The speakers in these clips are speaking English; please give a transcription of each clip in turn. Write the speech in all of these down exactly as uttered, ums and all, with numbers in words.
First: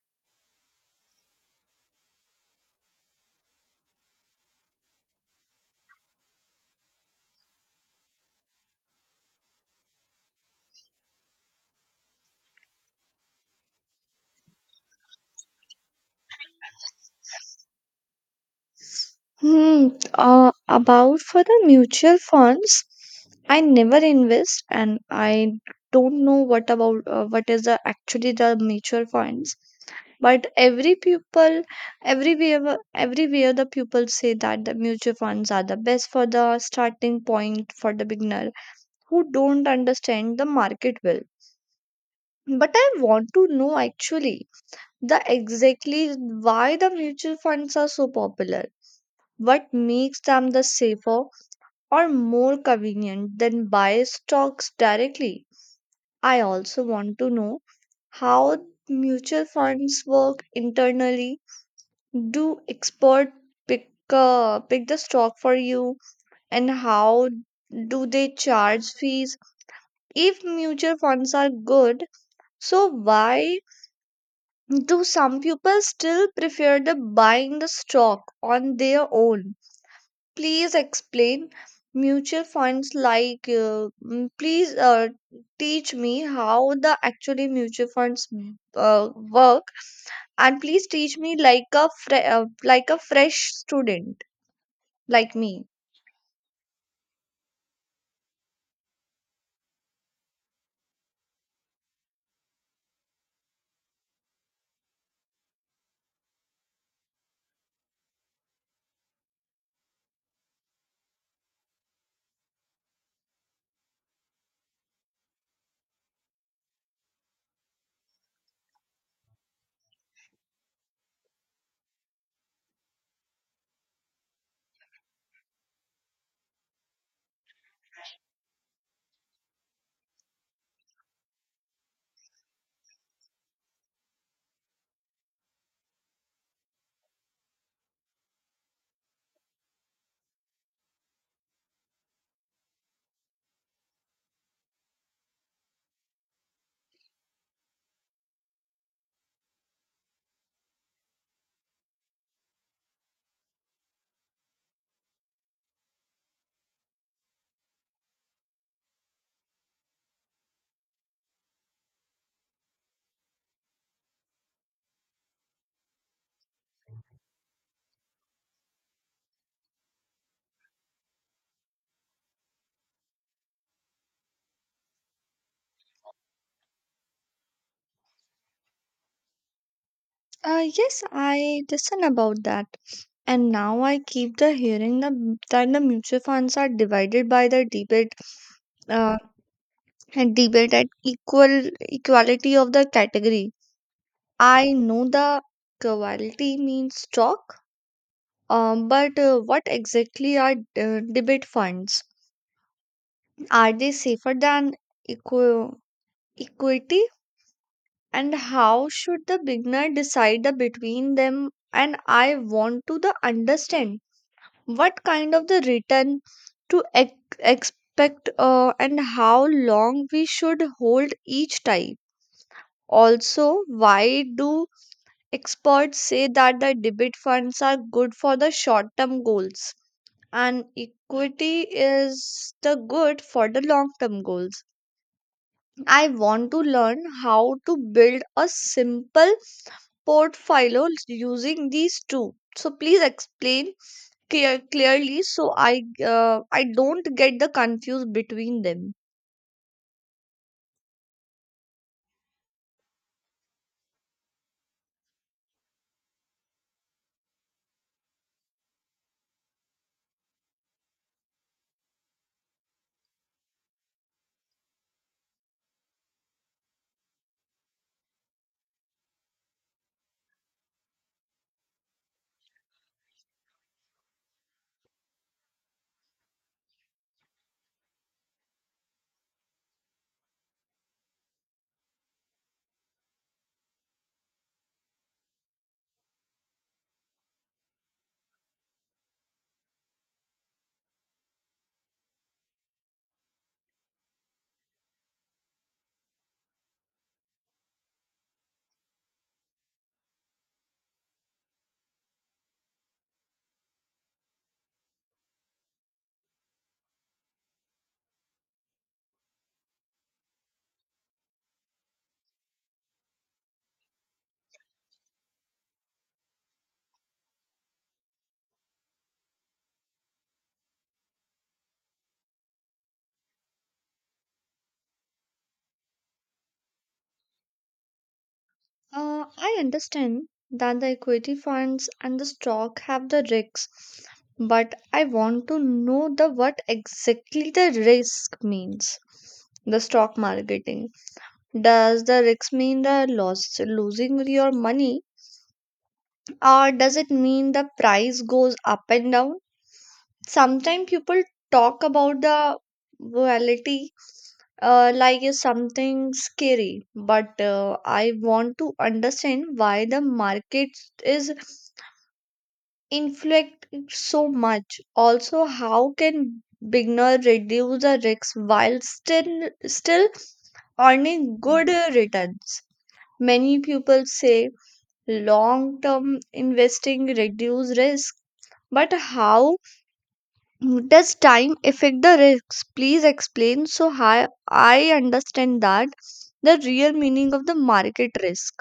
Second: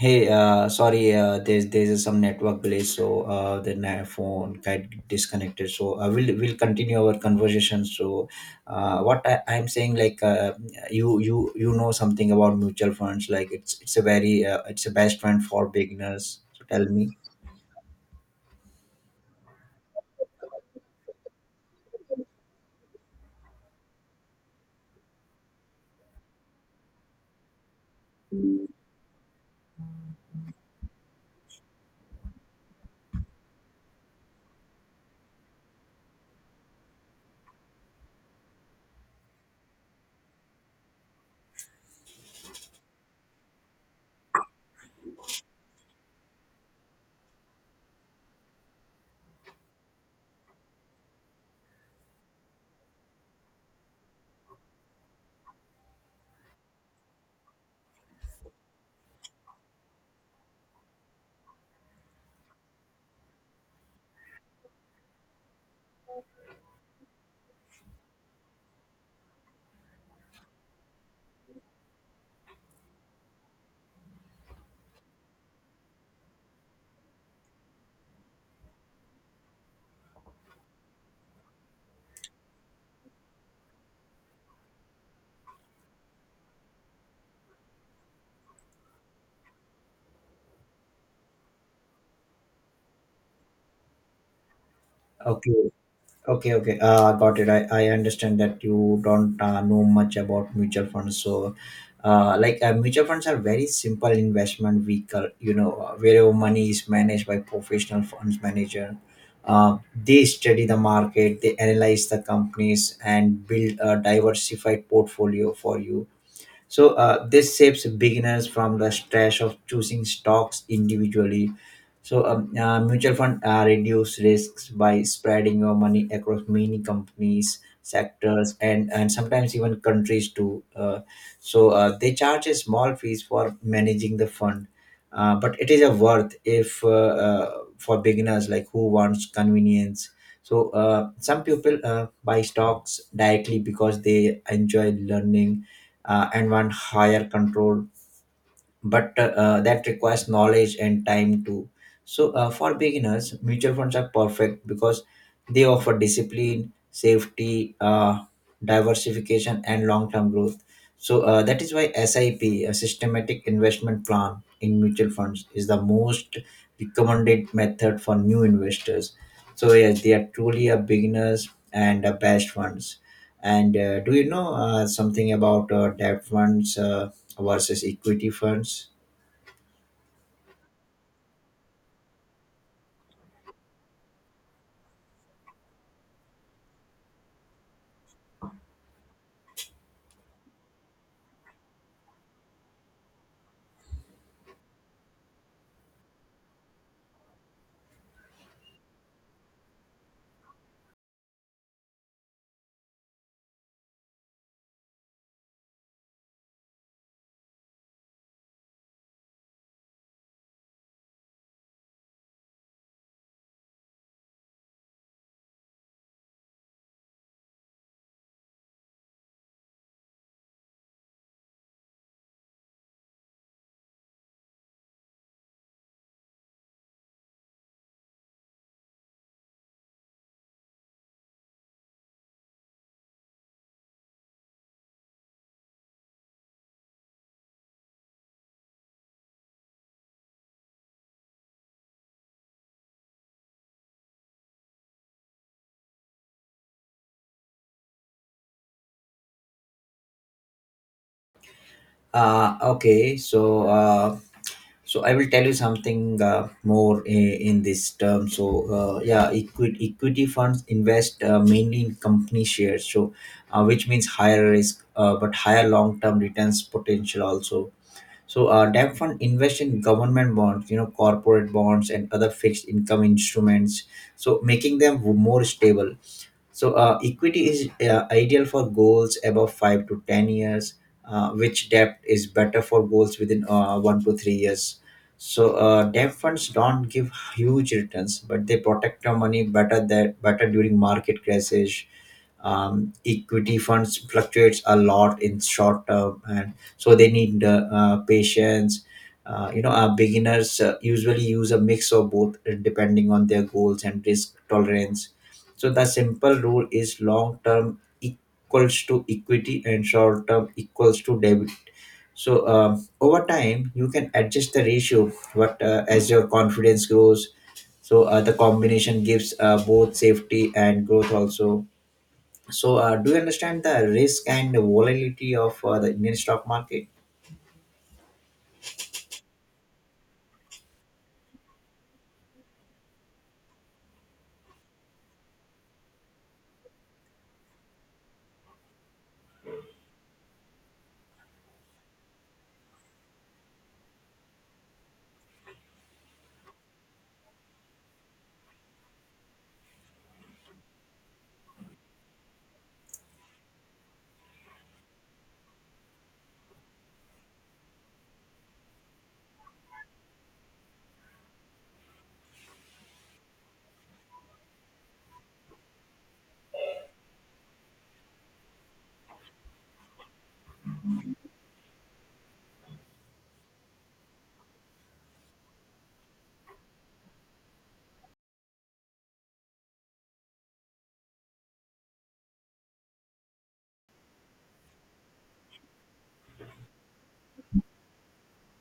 Hey, uh, sorry, uh, there's there's some network glitch, so uh, the na- phone got disconnected. So uh, we'll we'll continue our conversation. So, uh, what I, I'm saying, like uh, you you you know something about mutual funds, like it's it's a very uh, it's a best friend for beginners. So tell me. Hmm, uh, about for the mutual funds, I never invest and I don't know what about uh, what is the actually the mutual funds. But every people, everywhere, everywhere the people say that the mutual funds are the best for the starting point for the beginner who don't understand the market well. But I want to know actually the exactly why the mutual funds are so popular. What makes them the safer, or more convenient than buy stocks directly? I also want to know how mutual funds work internally. Do experts pick uh, pick the stock for you, and how do they charge fees? If mutual funds are good, so why do some people still prefer the buying the stock on their own? Please explain mutual funds like, uh, mm, please uh, teach me how the actually mutual funds mm, uh, work, and please teach me like a fre- uh, like a fresh student like me. Okay, okay. Uh, got it. I, I understand that you don't uh, know much about mutual funds. So, uh, like uh, mutual funds are very simple investment vehicle. You know, uh, where money is managed by professional funds manager. Uh, they study the market, they analyze the companies, and build a diversified portfolio for you so uh, this saves beginners from the stress of choosing stocks individually. So um, uh, mutual fund uh, reduce risks by spreading your money across many companies, sectors, and and sometimes even countries too. Uh, so uh, they charge a small fees for managing the fund, uh, but it is a worth if uh, uh, for beginners like who wants convenience. So uh, some people uh, buy stocks directly because they enjoy learning uh, and want higher control but uh, uh, that requires knowledge and time too. So, uh, for beginners, mutual funds are perfect because they offer discipline, safety, uh, diversification, and long term growth. So, uh, that is why S I P, a systematic investment plan in mutual funds, is the most recommended method for new investors. So, yes, they are truly a beginners and a best funds. And uh, do you know uh, something about uh, debt funds? Uh, versus equity funds. Uh, yes, I listen about that. And now I keep the hearing the, that the mutual funds are divided by the debate uh, and debate at equal equality of the category. I know the quality means stock. Um, but uh, what exactly are uh, debit funds? Are they safer than equi- equity? And how should the beginner decide the between them? And I want to the understand what kind of the return to ex- expect uh, and how long we should hold each type. Also, why do experts say that the debit funds are good for the short term goals, and equity is the good for the long term goals? I want to learn how to build a simple portfolio using these two. So please explain clear, clearly so I uh, I don't get the confused between them. Uh, okay, so uh, so I will tell you something uh, more in, in this term. So uh, yeah, equity equity funds invest uh, mainly in company shares, so uh, which means higher risk uh, but higher long term returns potential also. So uh, debt fund invest in government bonds, you know, corporate bonds and other fixed income instruments, so making them more stable. So uh, equity is uh, ideal for goals above five to ten years, uh, which debt is better for goals within uh, one to three years. So uh, debt funds don't give huge returns, but they protect our money better that better during market crashes. um, equity funds fluctuates a lot in short term and so they need uh, uh, patience. uh, you know our beginners uh, usually use a mix of both uh, depending on their goals and risk tolerance, so the simple rule is long term equals to equity and short term equals to debit. So um, over time you can adjust the ratio but uh, as your confidence grows, so uh, the combination gives uh, both safety and growth also. So, uh, do you understand the risk and volatility of uh, the Indian stock market? Uh, I understand that the equity funds and the stock have the risks, but I want to know the what exactly the risk means. The stock marketing, does the risk mean the loss losing your money, or does it mean the price goes up and down? Sometimes people talk about the volatility uh, like it's something scary, but uh, I want to understand why the market is influenced so much. Also, how can beginner reduce the risks while still still earning good uh, returns? Many people say long term investing reduce risk. But how does time affect the risks? Please explain so hi- I understand that the real meaning of the market risk.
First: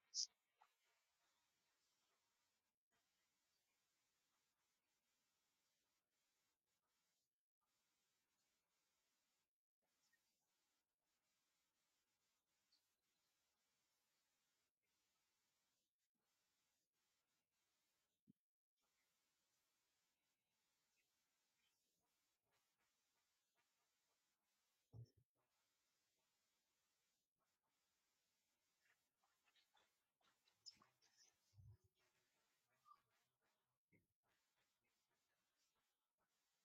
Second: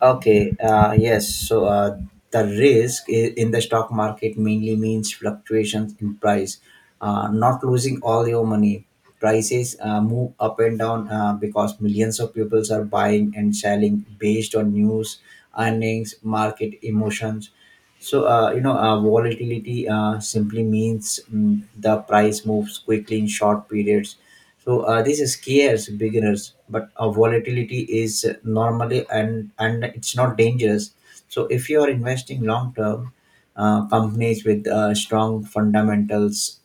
Okay, uh, yes. So, uh, the risk i- in the stock market mainly means fluctuations in price, uh, not losing all your money. Prices uh, move up and down uh, because millions of people are buying and selling based on news, earnings, market emotions. So, uh, you know, uh, volatility uh, simply means mm, the price moves quickly in short periods. So, uh, this scares beginners, but uh, volatility is normally and and it's not dangerous. So, if you are investing long term, uh, companies with uh, strong fundamentals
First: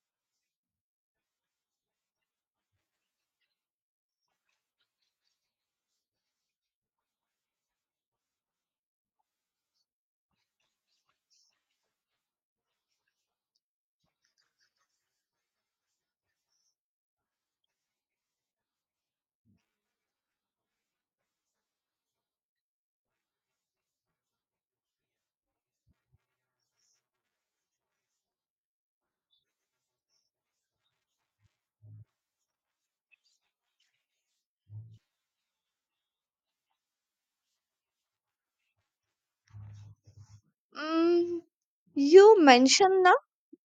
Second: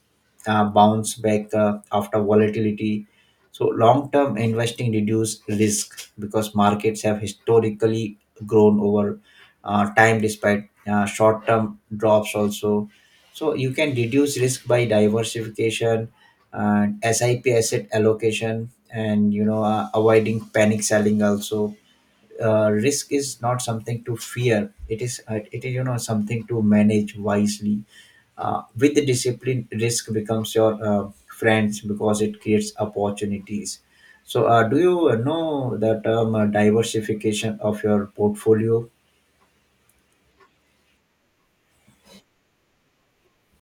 uh, bounce back uh, after volatility. So, long term investing reduce risk because markets have historically grown over uh, time despite uh, short term drops also. So you can reduce risk by diversification and S I P asset allocation and you know uh, avoiding panic selling also. Uh, risk is not something to fear. It is uh, it is you know something to manage wisely. Uh, with the discipline, risk becomes your uh, friends because it creates opportunities. So, uh, do you know the term uh, diversification of your portfolio? Mm, you mentioned the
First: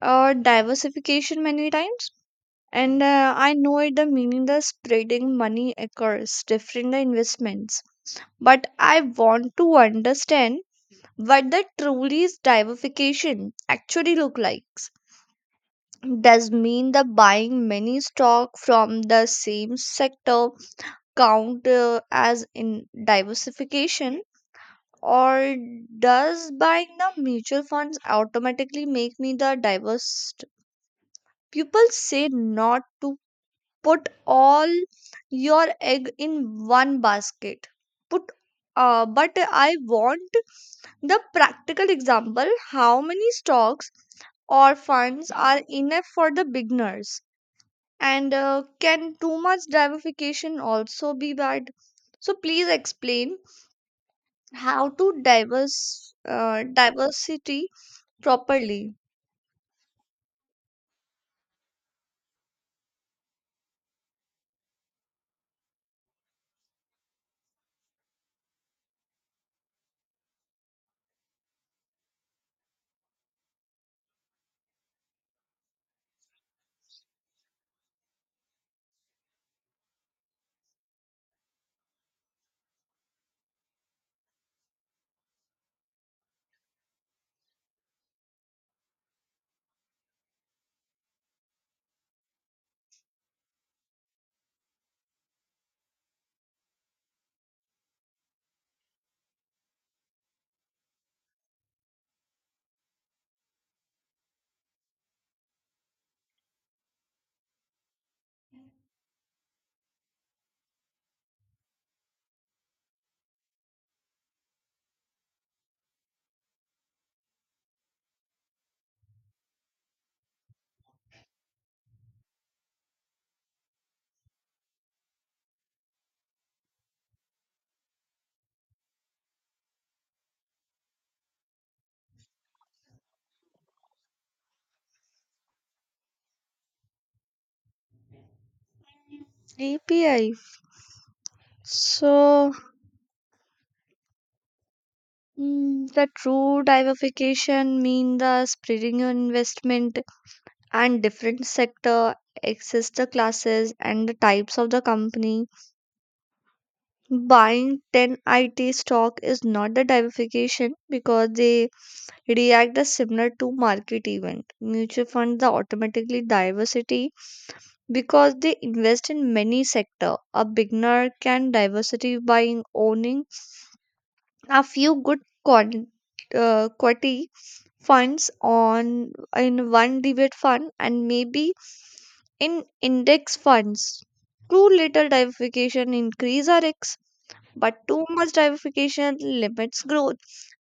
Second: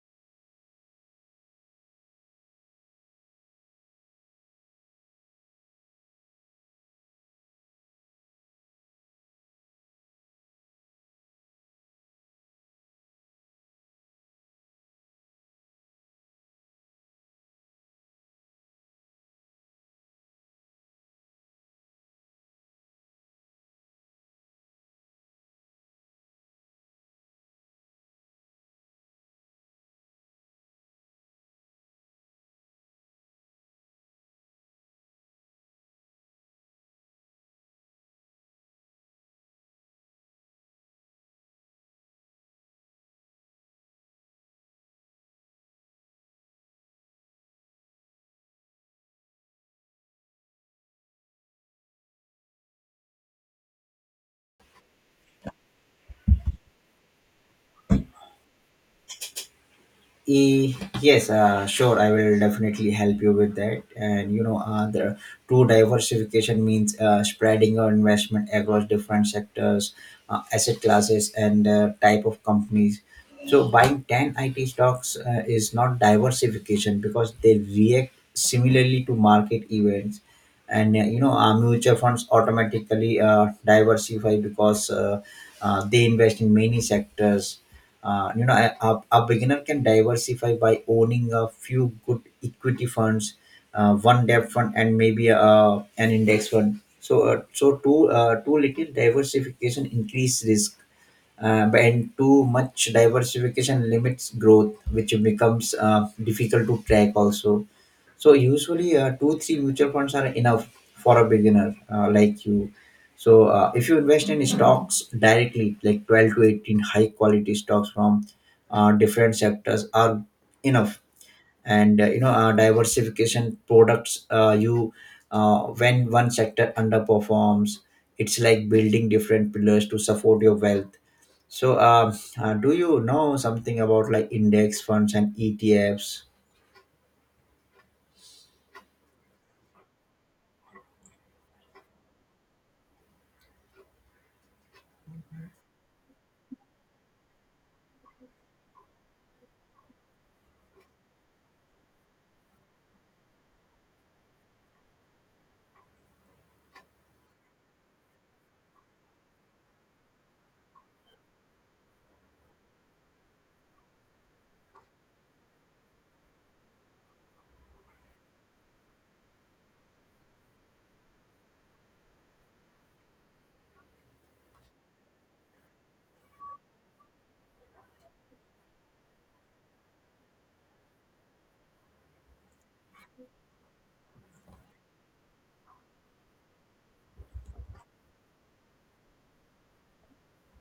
uh, diversification many times, and uh, I know it the meaning the spreading money across different investments. But I want to understand what the truly diversification actually look like. Does mean the buying many stock from the same sector count uh, as in diversification, or does buying the mutual funds automatically make me the diverse? People say not to put all your egg in one basket, put uh, but I want the practical example. How many stocks or funds are enough for the beginners? And uh, can too much diversification also be bad? So please explain how to diverse uh, diversity properly. E- yes, uh, sure. I will definitely help you with that. And you know, uh, the true diversification means uh, spreading your investment across different sectors, uh, asset classes, and uh, type of companies. So buying ten I T stocks uh, is not diversification because they react similarly to market events, and uh, you know, uh, mutual funds automatically uh, diversify because uh, uh, they invest in many sectors. Uh, you know a, a, a beginner can diversify by owning a few good equity funds, uh, one debt fund and maybe uh, an index fund, so uh, so too uh, too little diversification increase risk uh, but- and too much diversification limits growth which becomes uh, difficult to track also, so usually, uh, two three mutual funds are enough for a beginner uh, like you. So uh, if you invest in stocks directly, like twelve to eighteen high quality stocks from uh, different sectors are enough. And uh, you know, uh, diversification products. Uh, you uh, when one sector underperforms, it's like building different pillars to support your wealth. So, um, uh, do you know something about like index funds and E T Fs? A P I. So mm, the true diversification mean the spreading your investment and different sector, access the classes and the types of the company. Buying ten I T stock is not the diversification because they react as similar to market event. Mutual funds are automatically diversity because they invest in many sector. A beginner can diversity by owning a few good quantity uh, quality funds on in one debate fund and maybe in index funds. Too little diversification increase our risk. But too much diversification limits growth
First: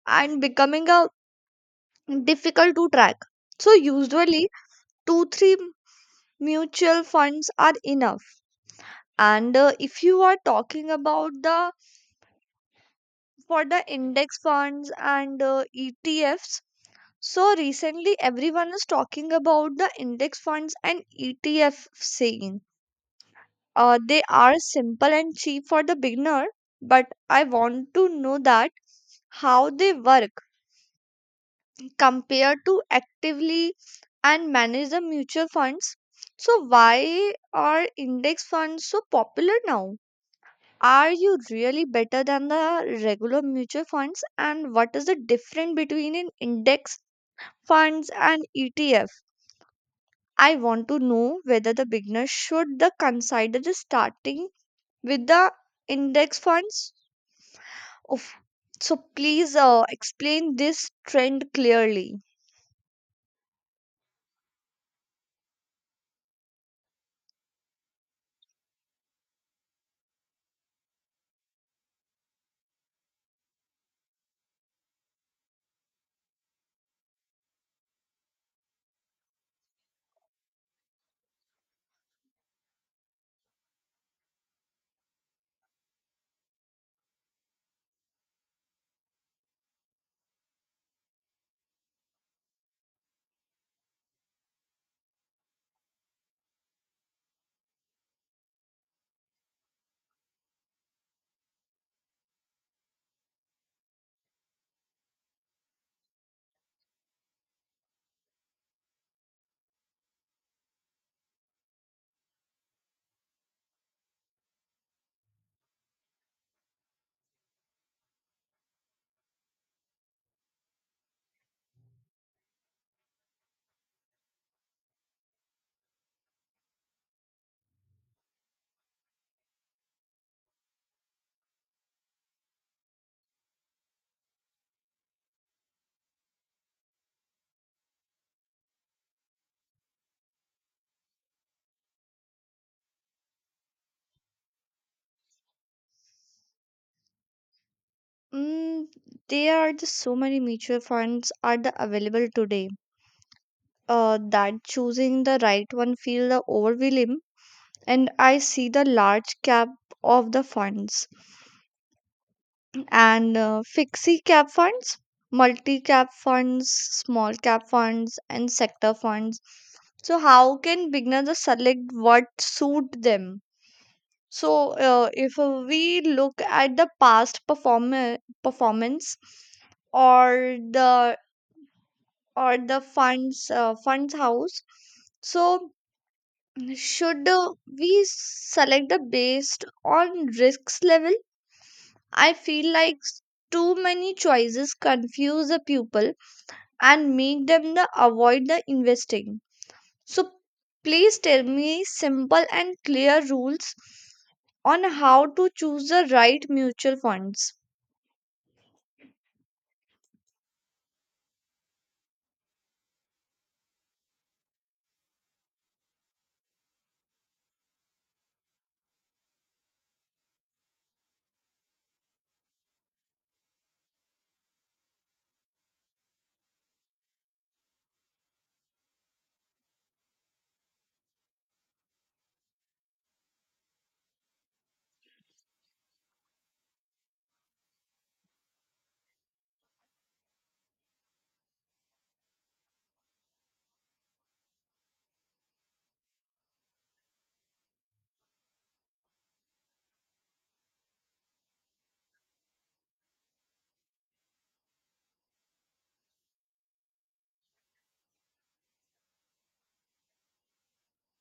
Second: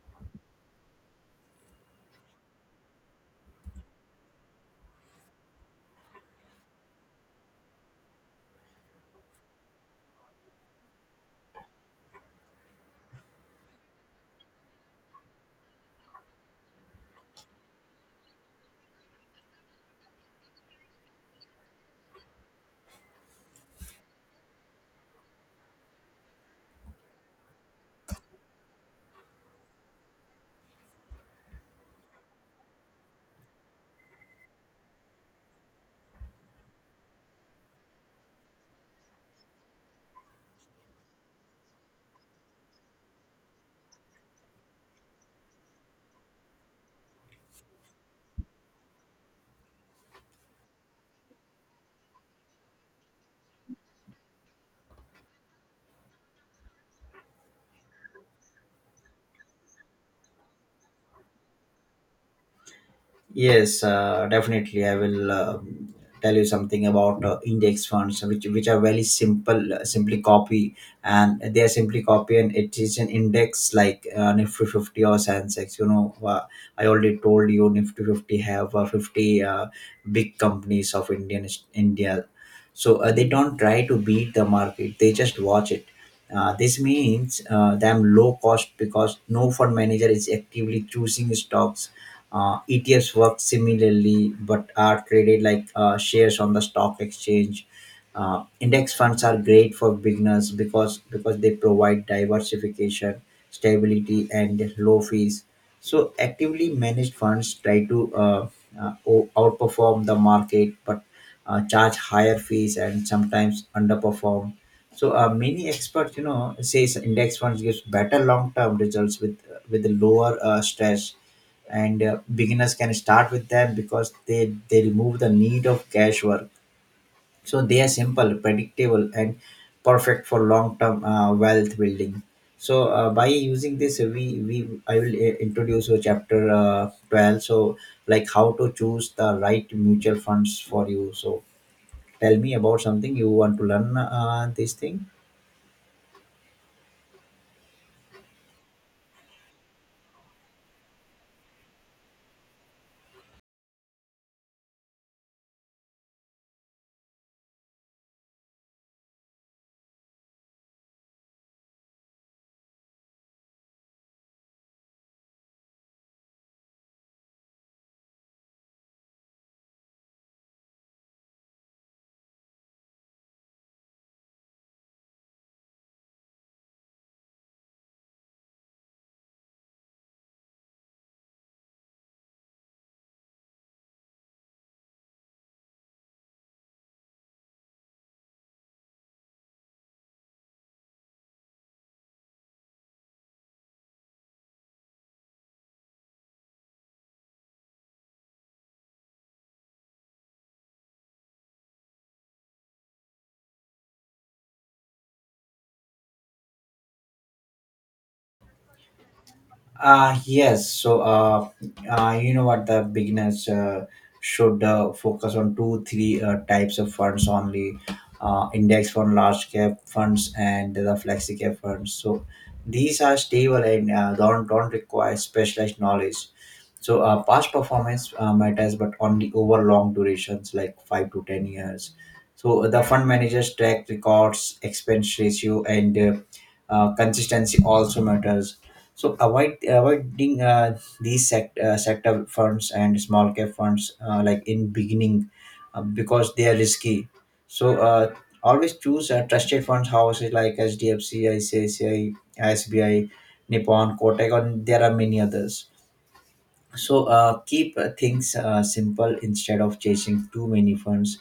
and becoming a difficult to track. So usually two three mutual funds are enough. And uh, if you are talking about the for the index funds and uh, E T Fs, so recently everyone is talking about the index funds and E T F scene. Uh, they are simple and cheap for the beginner, but I want to know that how they work compare to actively and manage the mutual funds. So, why are index funds so popular now? Are you really better than the regular mutual funds? And what is the difference between an index funds and E T F? I want to know whether the beginner should the consider the starting with the index funds. Of so please uh, explain this trend clearly. Yes, uh, definitely. I will um, tell you something about uh, index funds, which which are very simple. Uh, simply copy, and they are simply copy, and it is an index like uh, Nifty Fifty or Sensex. You know, uh, I already told you Nifty Fifty have uh, fifty uh, big companies of Indian India, so uh, they don't try to beat the market. They just watch it. Uh, this means uh, them low cost because no fund manager is actively choosing stocks. uh, E T Fs work similarly but are traded like uh, shares on the stock exchange. Uh, index funds are great for beginners because because they provide diversification, stability, and low fees. So actively managed funds try to uh, uh, o- outperform the market, but uh, charge higher fees and sometimes underperform. So uh, many experts, you know, says index funds gives better long-term results with with lower uh, stress, and uh, beginners can start with them because they they remove the need of cash work, so they are simple, predictable, and perfect for long term uh, wealth building. So uh, by using this uh, we we I will uh, introduce a chapter uh, twelve, so like how to choose the right mutual funds for you. So tell me about something you want to learn uh, this thing. Mm, there are just so many mutual funds are the available today uh, that choosing the right one feel the overwhelming, and I see the large cap of the funds and uh, fixie cap funds, multi cap funds, small cap funds and sector funds. So how can beginners just select what suit them? So uh, if uh, we look at the past perform performance or the or the funds uh, funds house, so should uh, we select the based on risks level? I feel like s- too many choices confuse the pupil and make them the avoid the investing. So please tell me simple and clear rules on how to choose the right mutual funds. Uh, yes. So, uh, uh, you know what, the beginners uh, should uh, focus on two, three uh, types of funds only: uh, index fund, large cap funds, and the flexi cap funds. So, these are stable and uh, don't don't require specialized knowledge. So, uh, past performance uh, matters, but only over long durations, like five to ten years. So, the fund managers track records, expense ratio, and uh, uh, consistency also matters, so avoid avoiding uh, these sect, uh, sector funds and small cap funds uh, like in beginning uh, because they are risky. So uh, always choose uh, trusted funds houses like H D F C, I C I C I, S B I, Nippon, Kotak, and there are many others. So uh, keep uh, things uh, simple instead of chasing too many funds.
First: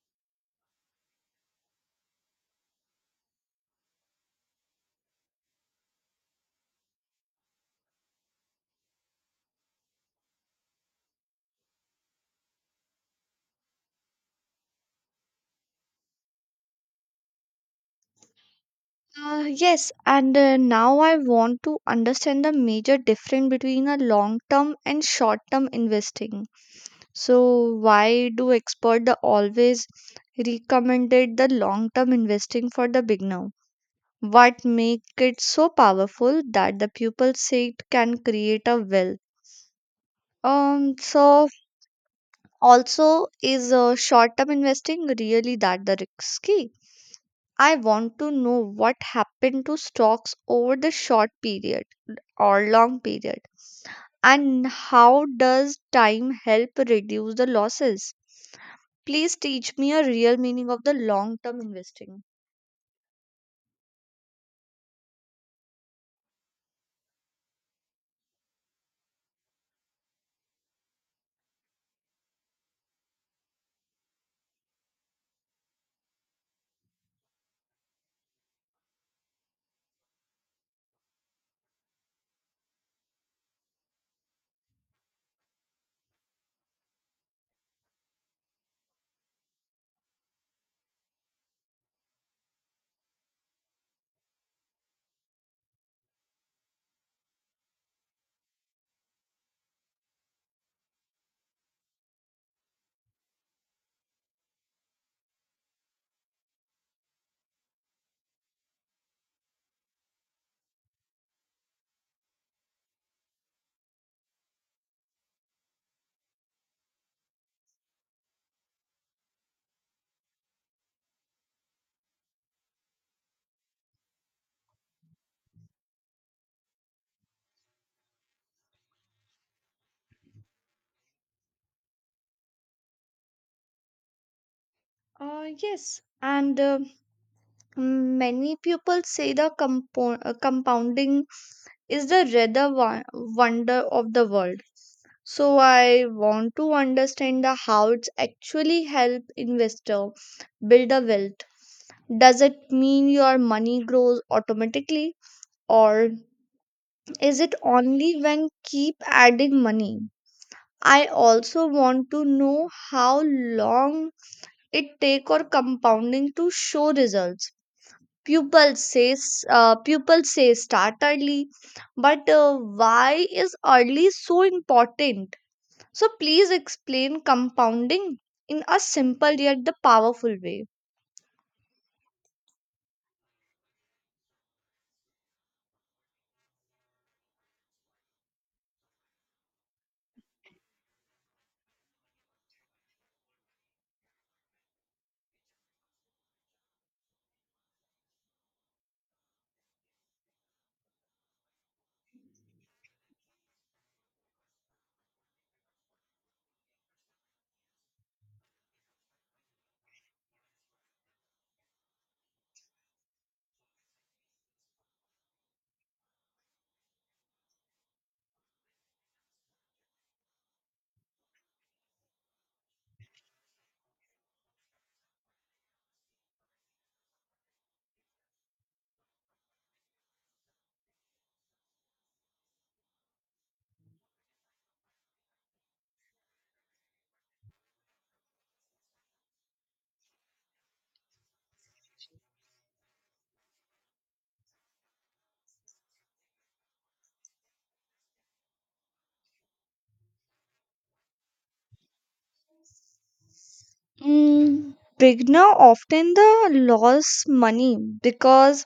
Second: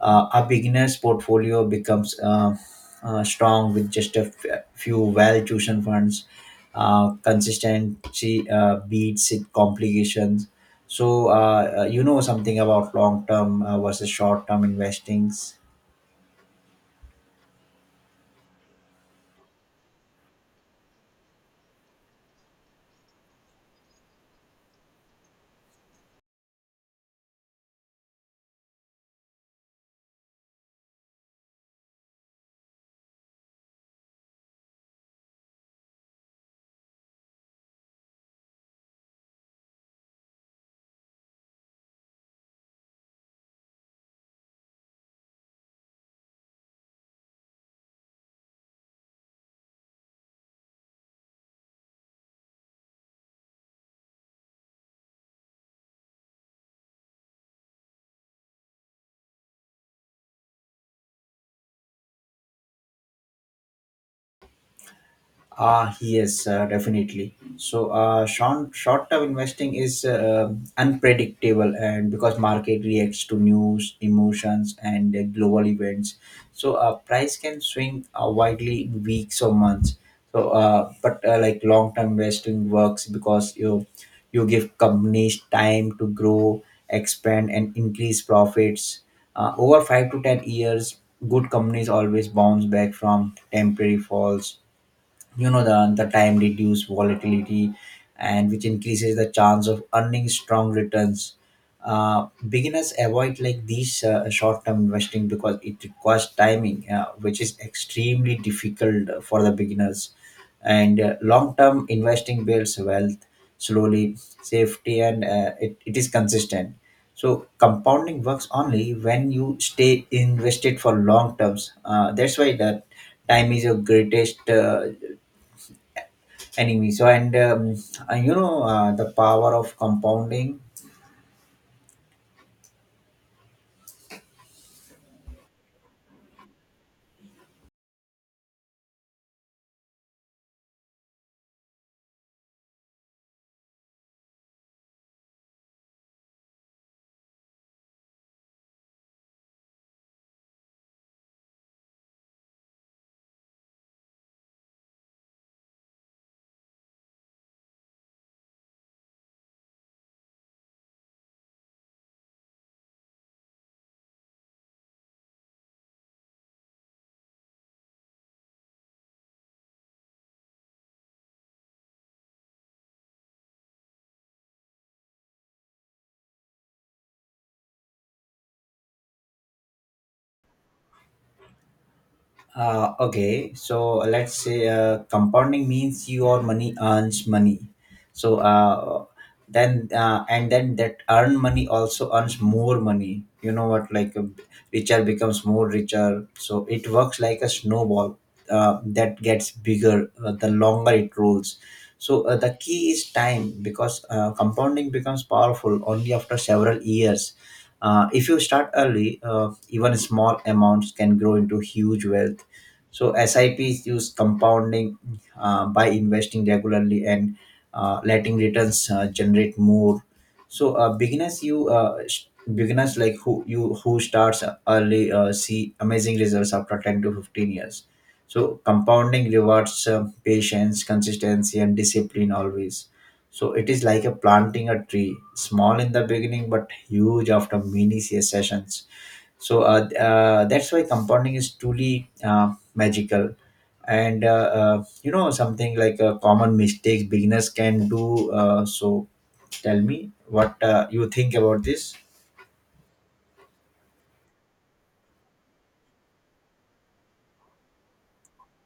uh, a beginner's portfolio becomes uh, uh, strong with just a f- few well-chosen funds. Uh, consistency uh, beats it complications. So uh, uh, you know something about long-term uh, versus short-term investings. Uh, yes, and uh, now I want to understand the major difference between a long term and short term investing. So, why do experts always recommended the long term investing for the beginner? What make it so powerful that the pupil say it can create a wealth? Um, so also is uh, short term investing really that the risky? I want to know what happened to stocks over the short period or long period, and how does time help reduce the losses? Please teach me a real meaning of the long term investing. Ah, yes, uh, definitely. So, uh, short short term investing is uh, unpredictable, and because market reacts to news, emotions, and uh, global events, so uh, price can swing uh, widely in weeks or months. So, uh, but uh, like Long term investing works because you you give companies time to grow, expand, and increase profits. Uh, over five to ten years, good companies always bounce back from temporary falls. You know the, the time reduce volatility and which increases the chance of earning strong returns. uh, beginners avoid like these uh, short-term investing because it requires timing uh, which is extremely difficult for the beginners, and uh, long-term investing builds wealth slowly, safety, and uh, it, it is consistent. So compounding works only when you stay invested for long terms. uh, that's why that time is your greatest uh, anyway. So and um, uh, you know uh, the power of compounding. Uh, yes, and uh, many people say the compo- uh, compounding is the rather wo- wonder of the world. So I want to understand the how it's actually help investor build a wealth. Does it mean your money grows automatically, or is it only when keep adding money? I also want to know how long it take or compounding to show results. Pupil says uh, pupil says, start early, but uh, why is early so important? So please explain compounding in a simple yet the powerful way. Uh, okay, so let's say uh, compounding means your money earns money. So uh, then uh, and then that earned money also earns more money. You know what? Like uh, richer becomes more richer. So it works like a snowball uh, that gets bigger uh, the longer it rolls. So uh, the key is time because uh, compounding becomes powerful only after several years. Uh, if you start early, uh, even small amounts can grow into huge wealth. So S I Ps use compounding uh, by investing regularly and uh, letting returns uh, generate more. So uh, beginners, you uh, sh- beginners like who you who starts early uh, see amazing results after ten to fifteen years. So compounding rewards uh, patience, consistency, and discipline always. So it is like a planting a tree, small in the beginning but huge after many sessions, so uh, uh, that's why compounding is truly uh, magical. And uh, uh, you know something like a common mistakes beginners can do, uh, so tell me what uh, you think about this. Mm, Beginner often the loss money because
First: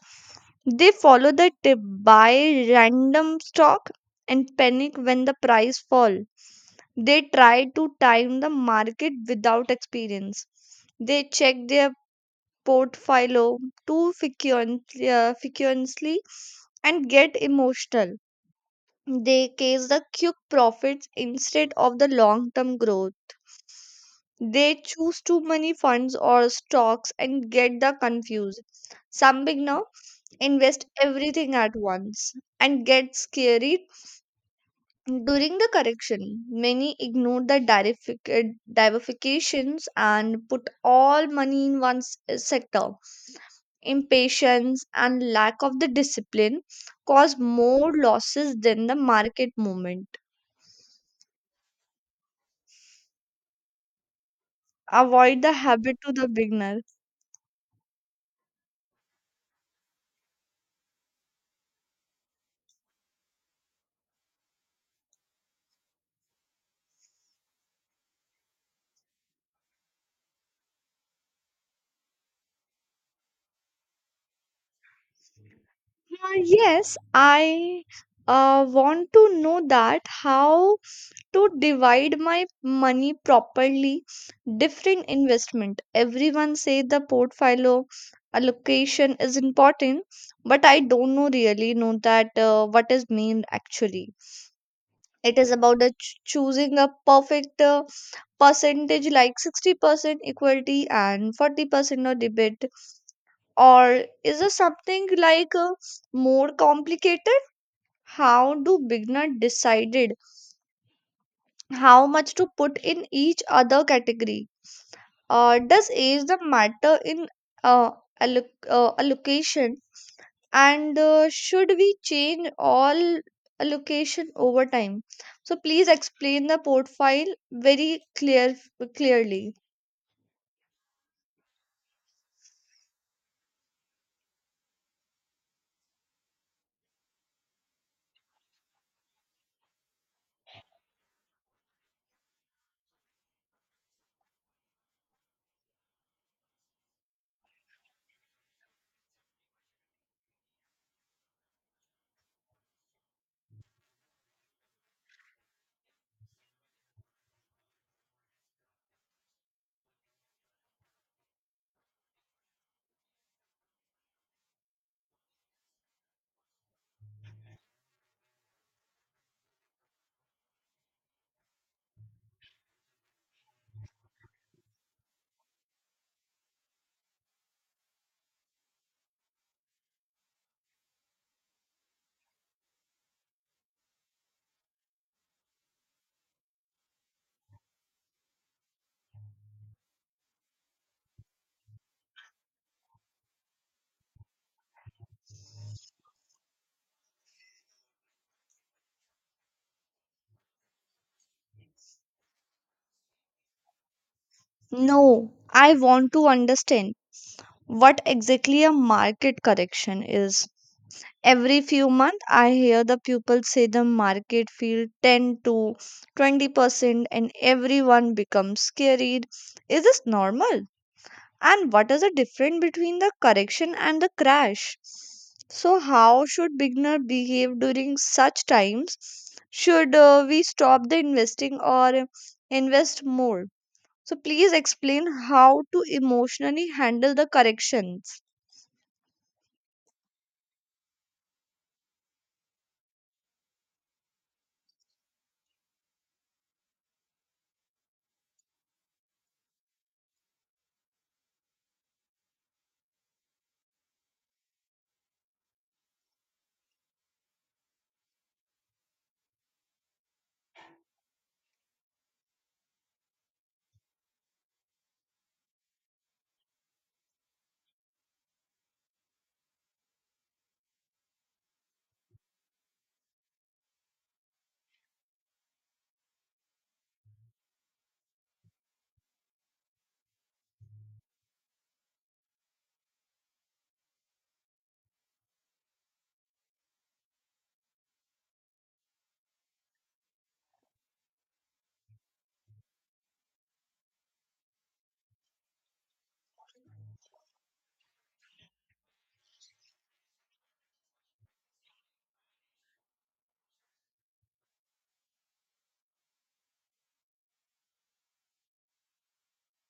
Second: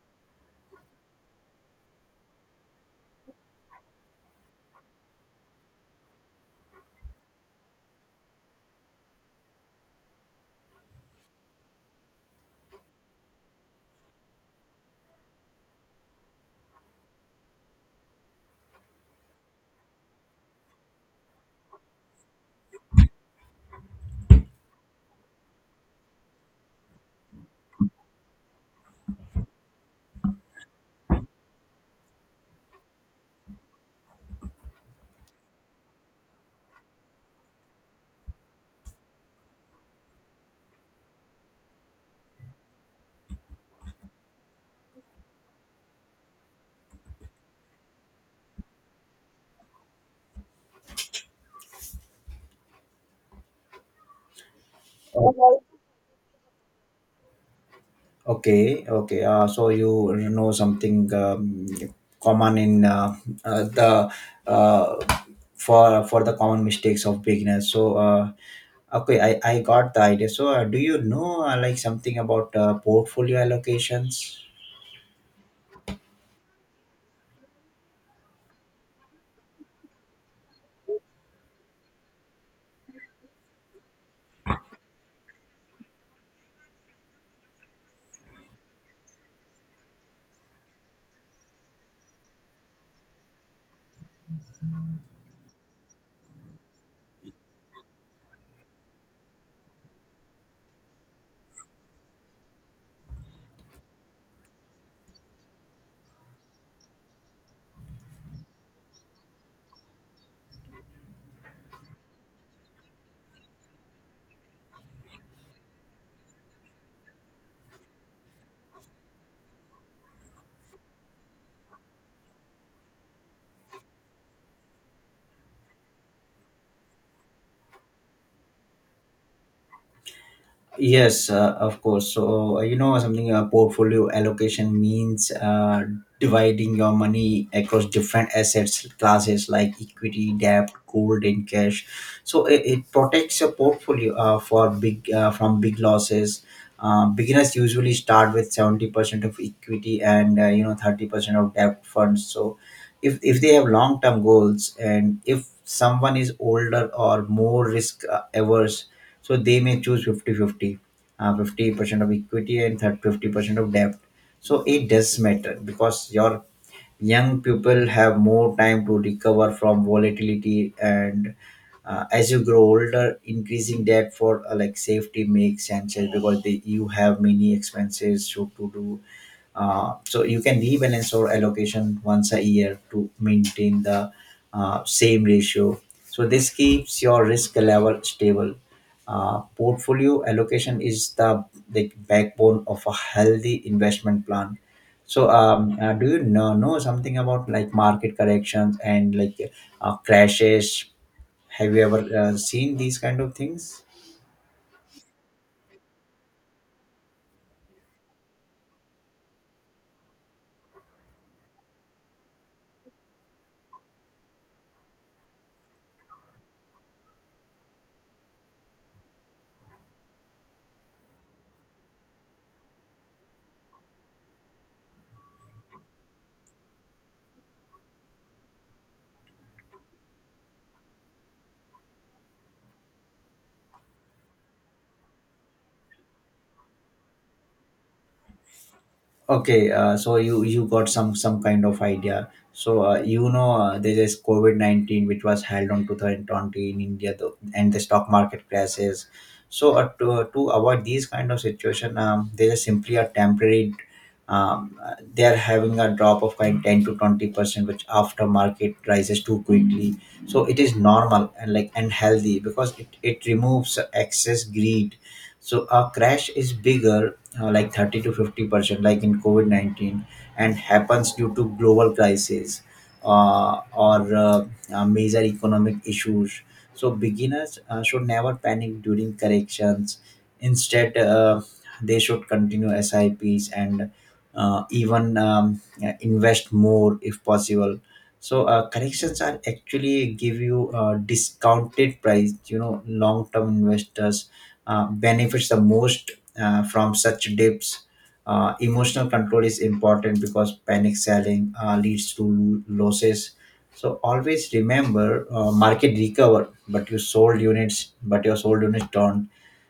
they follow the tip, buy random stock, and panic when the price fall. They try to time the market without experience. They check their portfolio too frequently, uh, frequently and get emotional. They chase the quick profits instead of the long term growth. They choose too many funds or stocks and get the confused. Some beginner invest everything at once and get scared during the correction. Many ignore the derifi- uh, diversifications and put all money in one s- sector. Impatience and lack of the discipline cause more losses than the market movement. Avoid the habit to the beginner. Okay, okay, uh, so you know something, um, common in uh, uh, the uh, for for the common mistakes of beginners, so uh, okay, I, I got the idea. So uh, do you know uh, like something about uh, portfolio allocations? Uh, yes, I uh, want to know that how to divide my money properly different investment. Everyone say the portfolio allocation is important, but I don't know really know that uh, what is mean actually. It is about the ch- choosing a perfect uh, percentage like sixty percent equality and forty percent of debate. Or is it something like uh, more complicated? How do beginner decided how much to put in each other category? Uh, does age the matter in uh, alloc- uh, allocation, and uh, should we change all allocation over time? So please explain the portfolio very clear clearly. Yes, uh, of course. So, uh, you know, something a portfolio allocation means uh, dividing your money across different assets classes like equity, debt, gold, and cash. So it, it protects your portfolio uh, for big uh, from big losses. Uh, beginners usually start with seventy percent of equity, and uh, you know, thirty percent of debt funds. So if if they have long term goals, and if someone is older or more risk uh, averse, so they may choose fifty fifty, 50 uh, fifty percent of equity and thirty fifty percent of debt. So it does matter because your young people have more time to recover from volatility, and uh, as you grow older, increasing that for uh, like safety makes sense, uh, because they, you have many expenses to, to do. uh, so you can rebalance your allocation once a year to maintain the uh, same ratio, so this keeps your risk level stable. uh, portfolio allocation is the, the backbone of a healthy investment plan. So, um, uh, do you know, know something about like market corrections and like uh, crashes? Have you ever uh, seen these kind of things? No, I want to understand what exactly a market correction is. Every few months, I hear the people say the market fell ten to twenty percent, and everyone becomes scared. Is this normal? And what is the difference between the correction and the crash? So, how should beginner behave during such times? Should uh, we stop the investing or invest more? So, please explain how to emotionally handle the corrections. Okay, uh, so you you got some some kind of idea. So uh, you know, uh, there is COVID nineteen which was held on two thousand twenty in India, though, and the stock market crashes. So uh, to uh, to avoid these kind of situation, um, there is simply a temporary. Um, uh, they are having a drop of kind ten to twenty percent, which after market rises too quickly. So it is normal and like and healthy because it it removes excess greed. So a crash is bigger, uh, like thirty to fifty percent, like in COVID nineteen, and happens due to global crisis, uh, or uh, uh, major economic issues. So beginners uh, should never panic during corrections. Instead, uh, they should continue S I Ps and uh, even um, uh, invest more if possible. So uh, corrections are actually give you uh, discounted price, you know, long term investors uh, benefits the most uh, from such dips. Uh, emotional control is important because panic selling uh, leads to lo- losses. So always remember, uh, market recover, but you sold units, but your sold units don't.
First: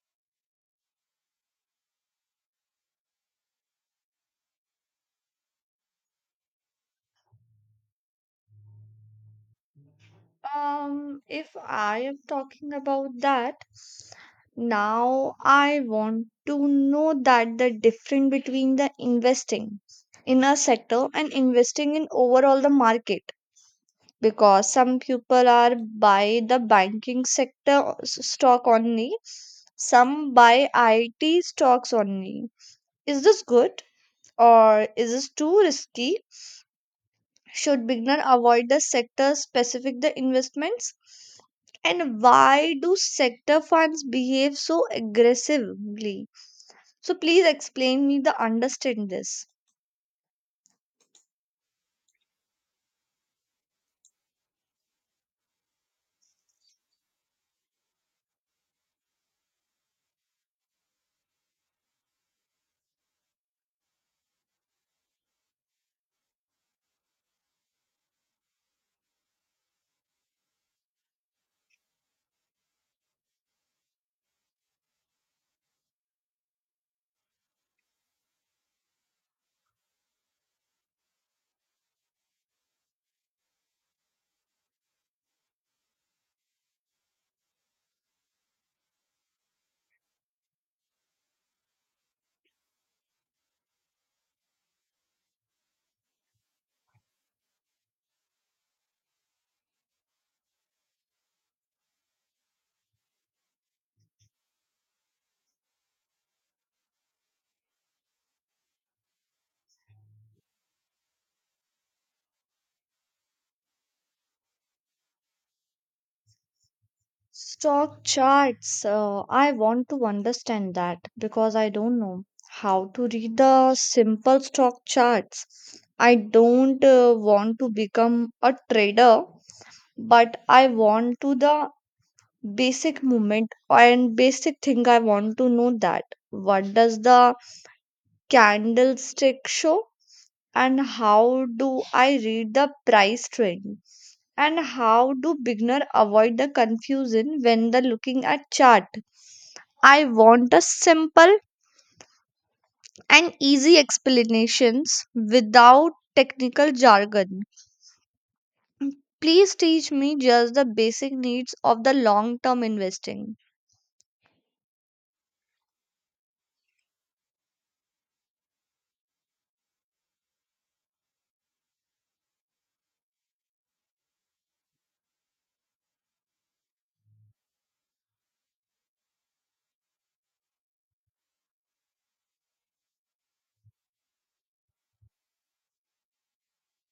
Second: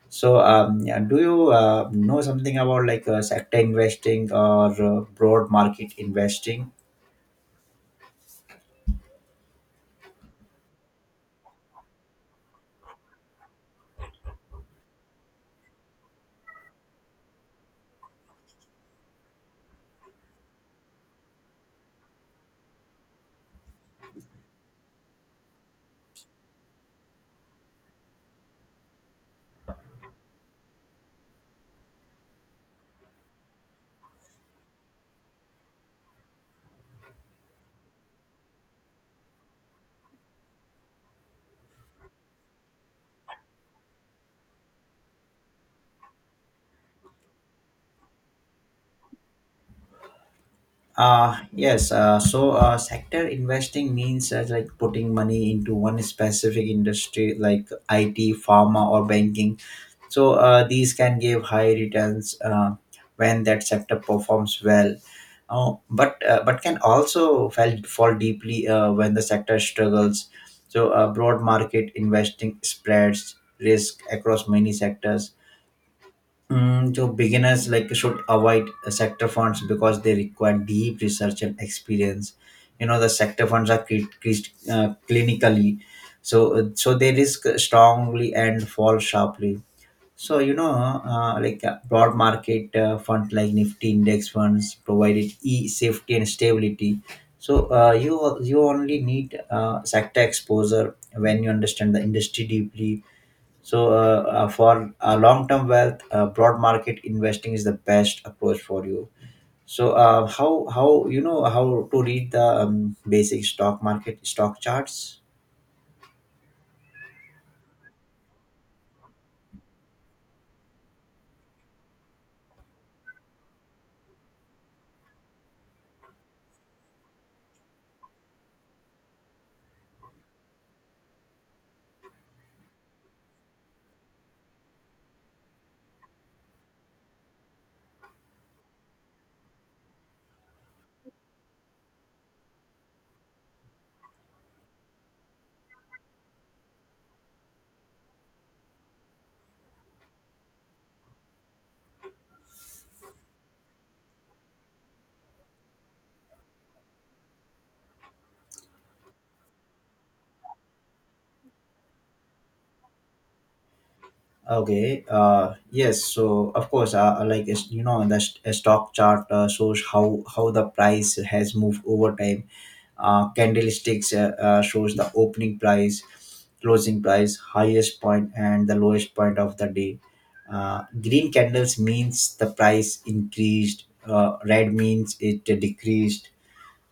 So um, yeah, do you uh, know something about like uh, sector investing or uh, broad market investing? Um, if I am talking about that, now I want to know that the difference between the investing in a sector and investing in overall the market, because some people are buy the banking sector s- stock only, some buy it stocks only. Is this good, or is this too risky? Should beginner avoid the sector specific the investments, and why do sector funds behave so aggressively? So please explain me the understand this. Uh, yes. Uh, so uh, sector investing means uh, like putting money into one specific industry like I T, pharma, or banking. So uh, these can give high returns uh, when that sector performs well. Oh, but uh, but can also fall, fall deeply uh, when the sector struggles. So uh, broad market investing spreads risk across many sectors. Mm, so beginners like should avoid uh, sector funds because they require deep research and experience. You know the sector funds are cre- cre- uh, clinically, so uh, so they risk strongly and fall sharply. So you know, uh, like uh, broad market uh, funds like Nifty index funds provided e safety and stability. So uh, you you only need uh, sector exposure when you understand the industry deeply. So uh, uh, for uh, long term wealth, uh, broad market investing is the best approach for you. So uh, how how you know how to read the um, basic stock market stock charts? Stock charts, uh, I want to understand that because I don't know how to read the simple stock charts. I don't uh, want to become a trader, but I want to the basic movement and basic thing. I want to know that what does the candlestick show, and how do I read the price trend, and how do beginner avoid the confusion when they're looking at chart? I want a simple and easy explanations without technical jargon. Please teach me just the basic needs of the long term investing. Okay. Uh, yes. So of course, uh, uh, like it's- you know, the st- a stock chart uh, shows how how the price has moved over time. Uh, candlesticks uh, uh, shows the opening price, closing price, highest point, and the lowest point of the day. Uh, green candles means the price increased. Uh, red means it decreased,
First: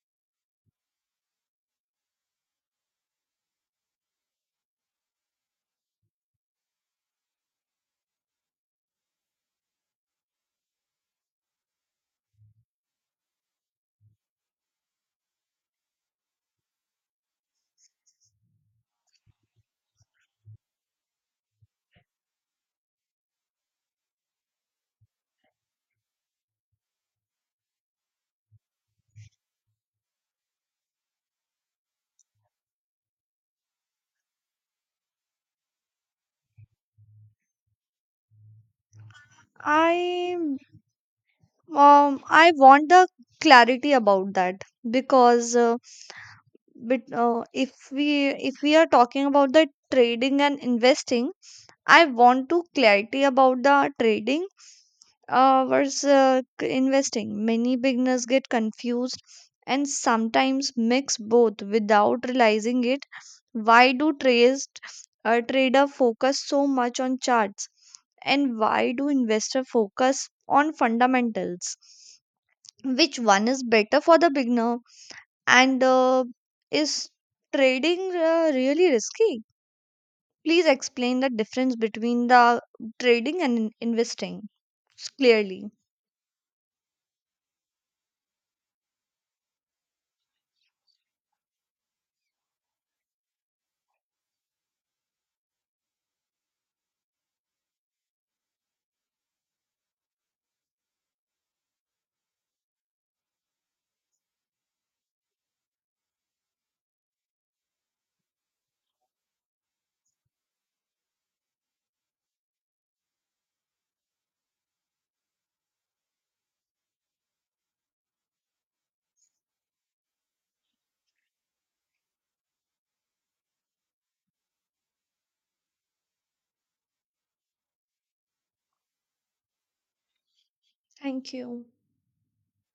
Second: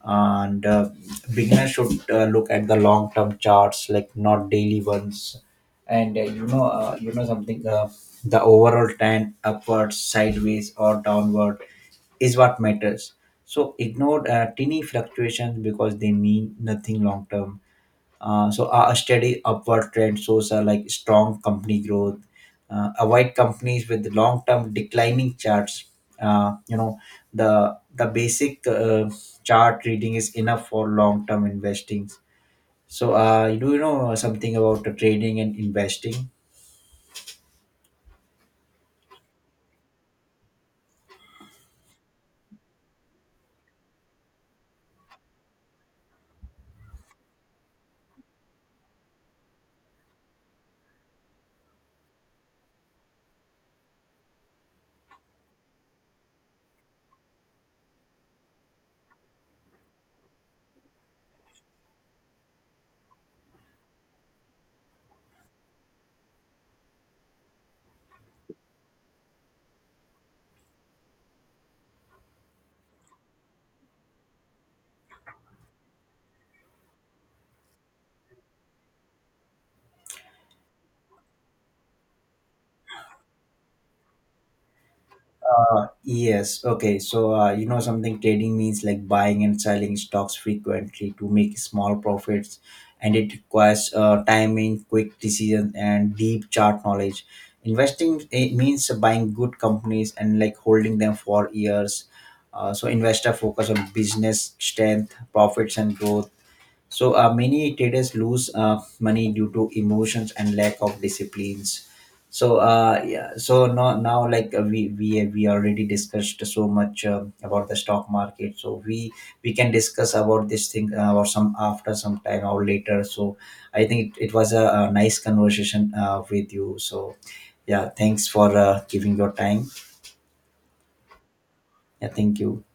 and uh, beginner should uh, look at the long term charts, like not daily ones, and uh, you know, uh, you know something, uh, the overall trend upwards sideways or downward is what matters. So ignore uh, teeny fluctuations because they mean nothing long term. uh, so a a steady upward trend shows a like strong company growth. Uh, avoid companies with long-term declining charts. Uh, you know, the the basic uh, chart reading is enough for long-term investing. So uh, you do you know something about the trading and investing? I um I want the clarity about that because uh, but, uh, if we if we are talking about the trading and investing, I want to clarity about the trading uh, versus uh, c- investing. Many beginners get confused and sometimes mix both without realizing it. Why do trades uh, trader focus so much on charts, and why do investor focus on fundamentals? Which one is better for the beginner, and uh, is trading uh, really risky? Please explain the difference between the trading and in- investing clearly. Uh, yes. Okay. So, uh, you know, something trading means like buying and selling stocks frequently to make small profits, and it requires uh, timing, quick decision, and deep chart knowledge. Investing it means buying good companies and like holding them for years. Uh, so, investor focus on business strength, profits, and growth. So uh, many traders lose uh, money due to emotions and lack of disciplines. So uh, yeah, so now, now like uh, we, we we already discussed so much uh, about the stock market. So we we can discuss about this thing uh, or some after some time or later. So I think it, it was a, a nice conversation uh, with you. So yeah, thanks for uh, giving your time. Thank you. Yeah, thank you.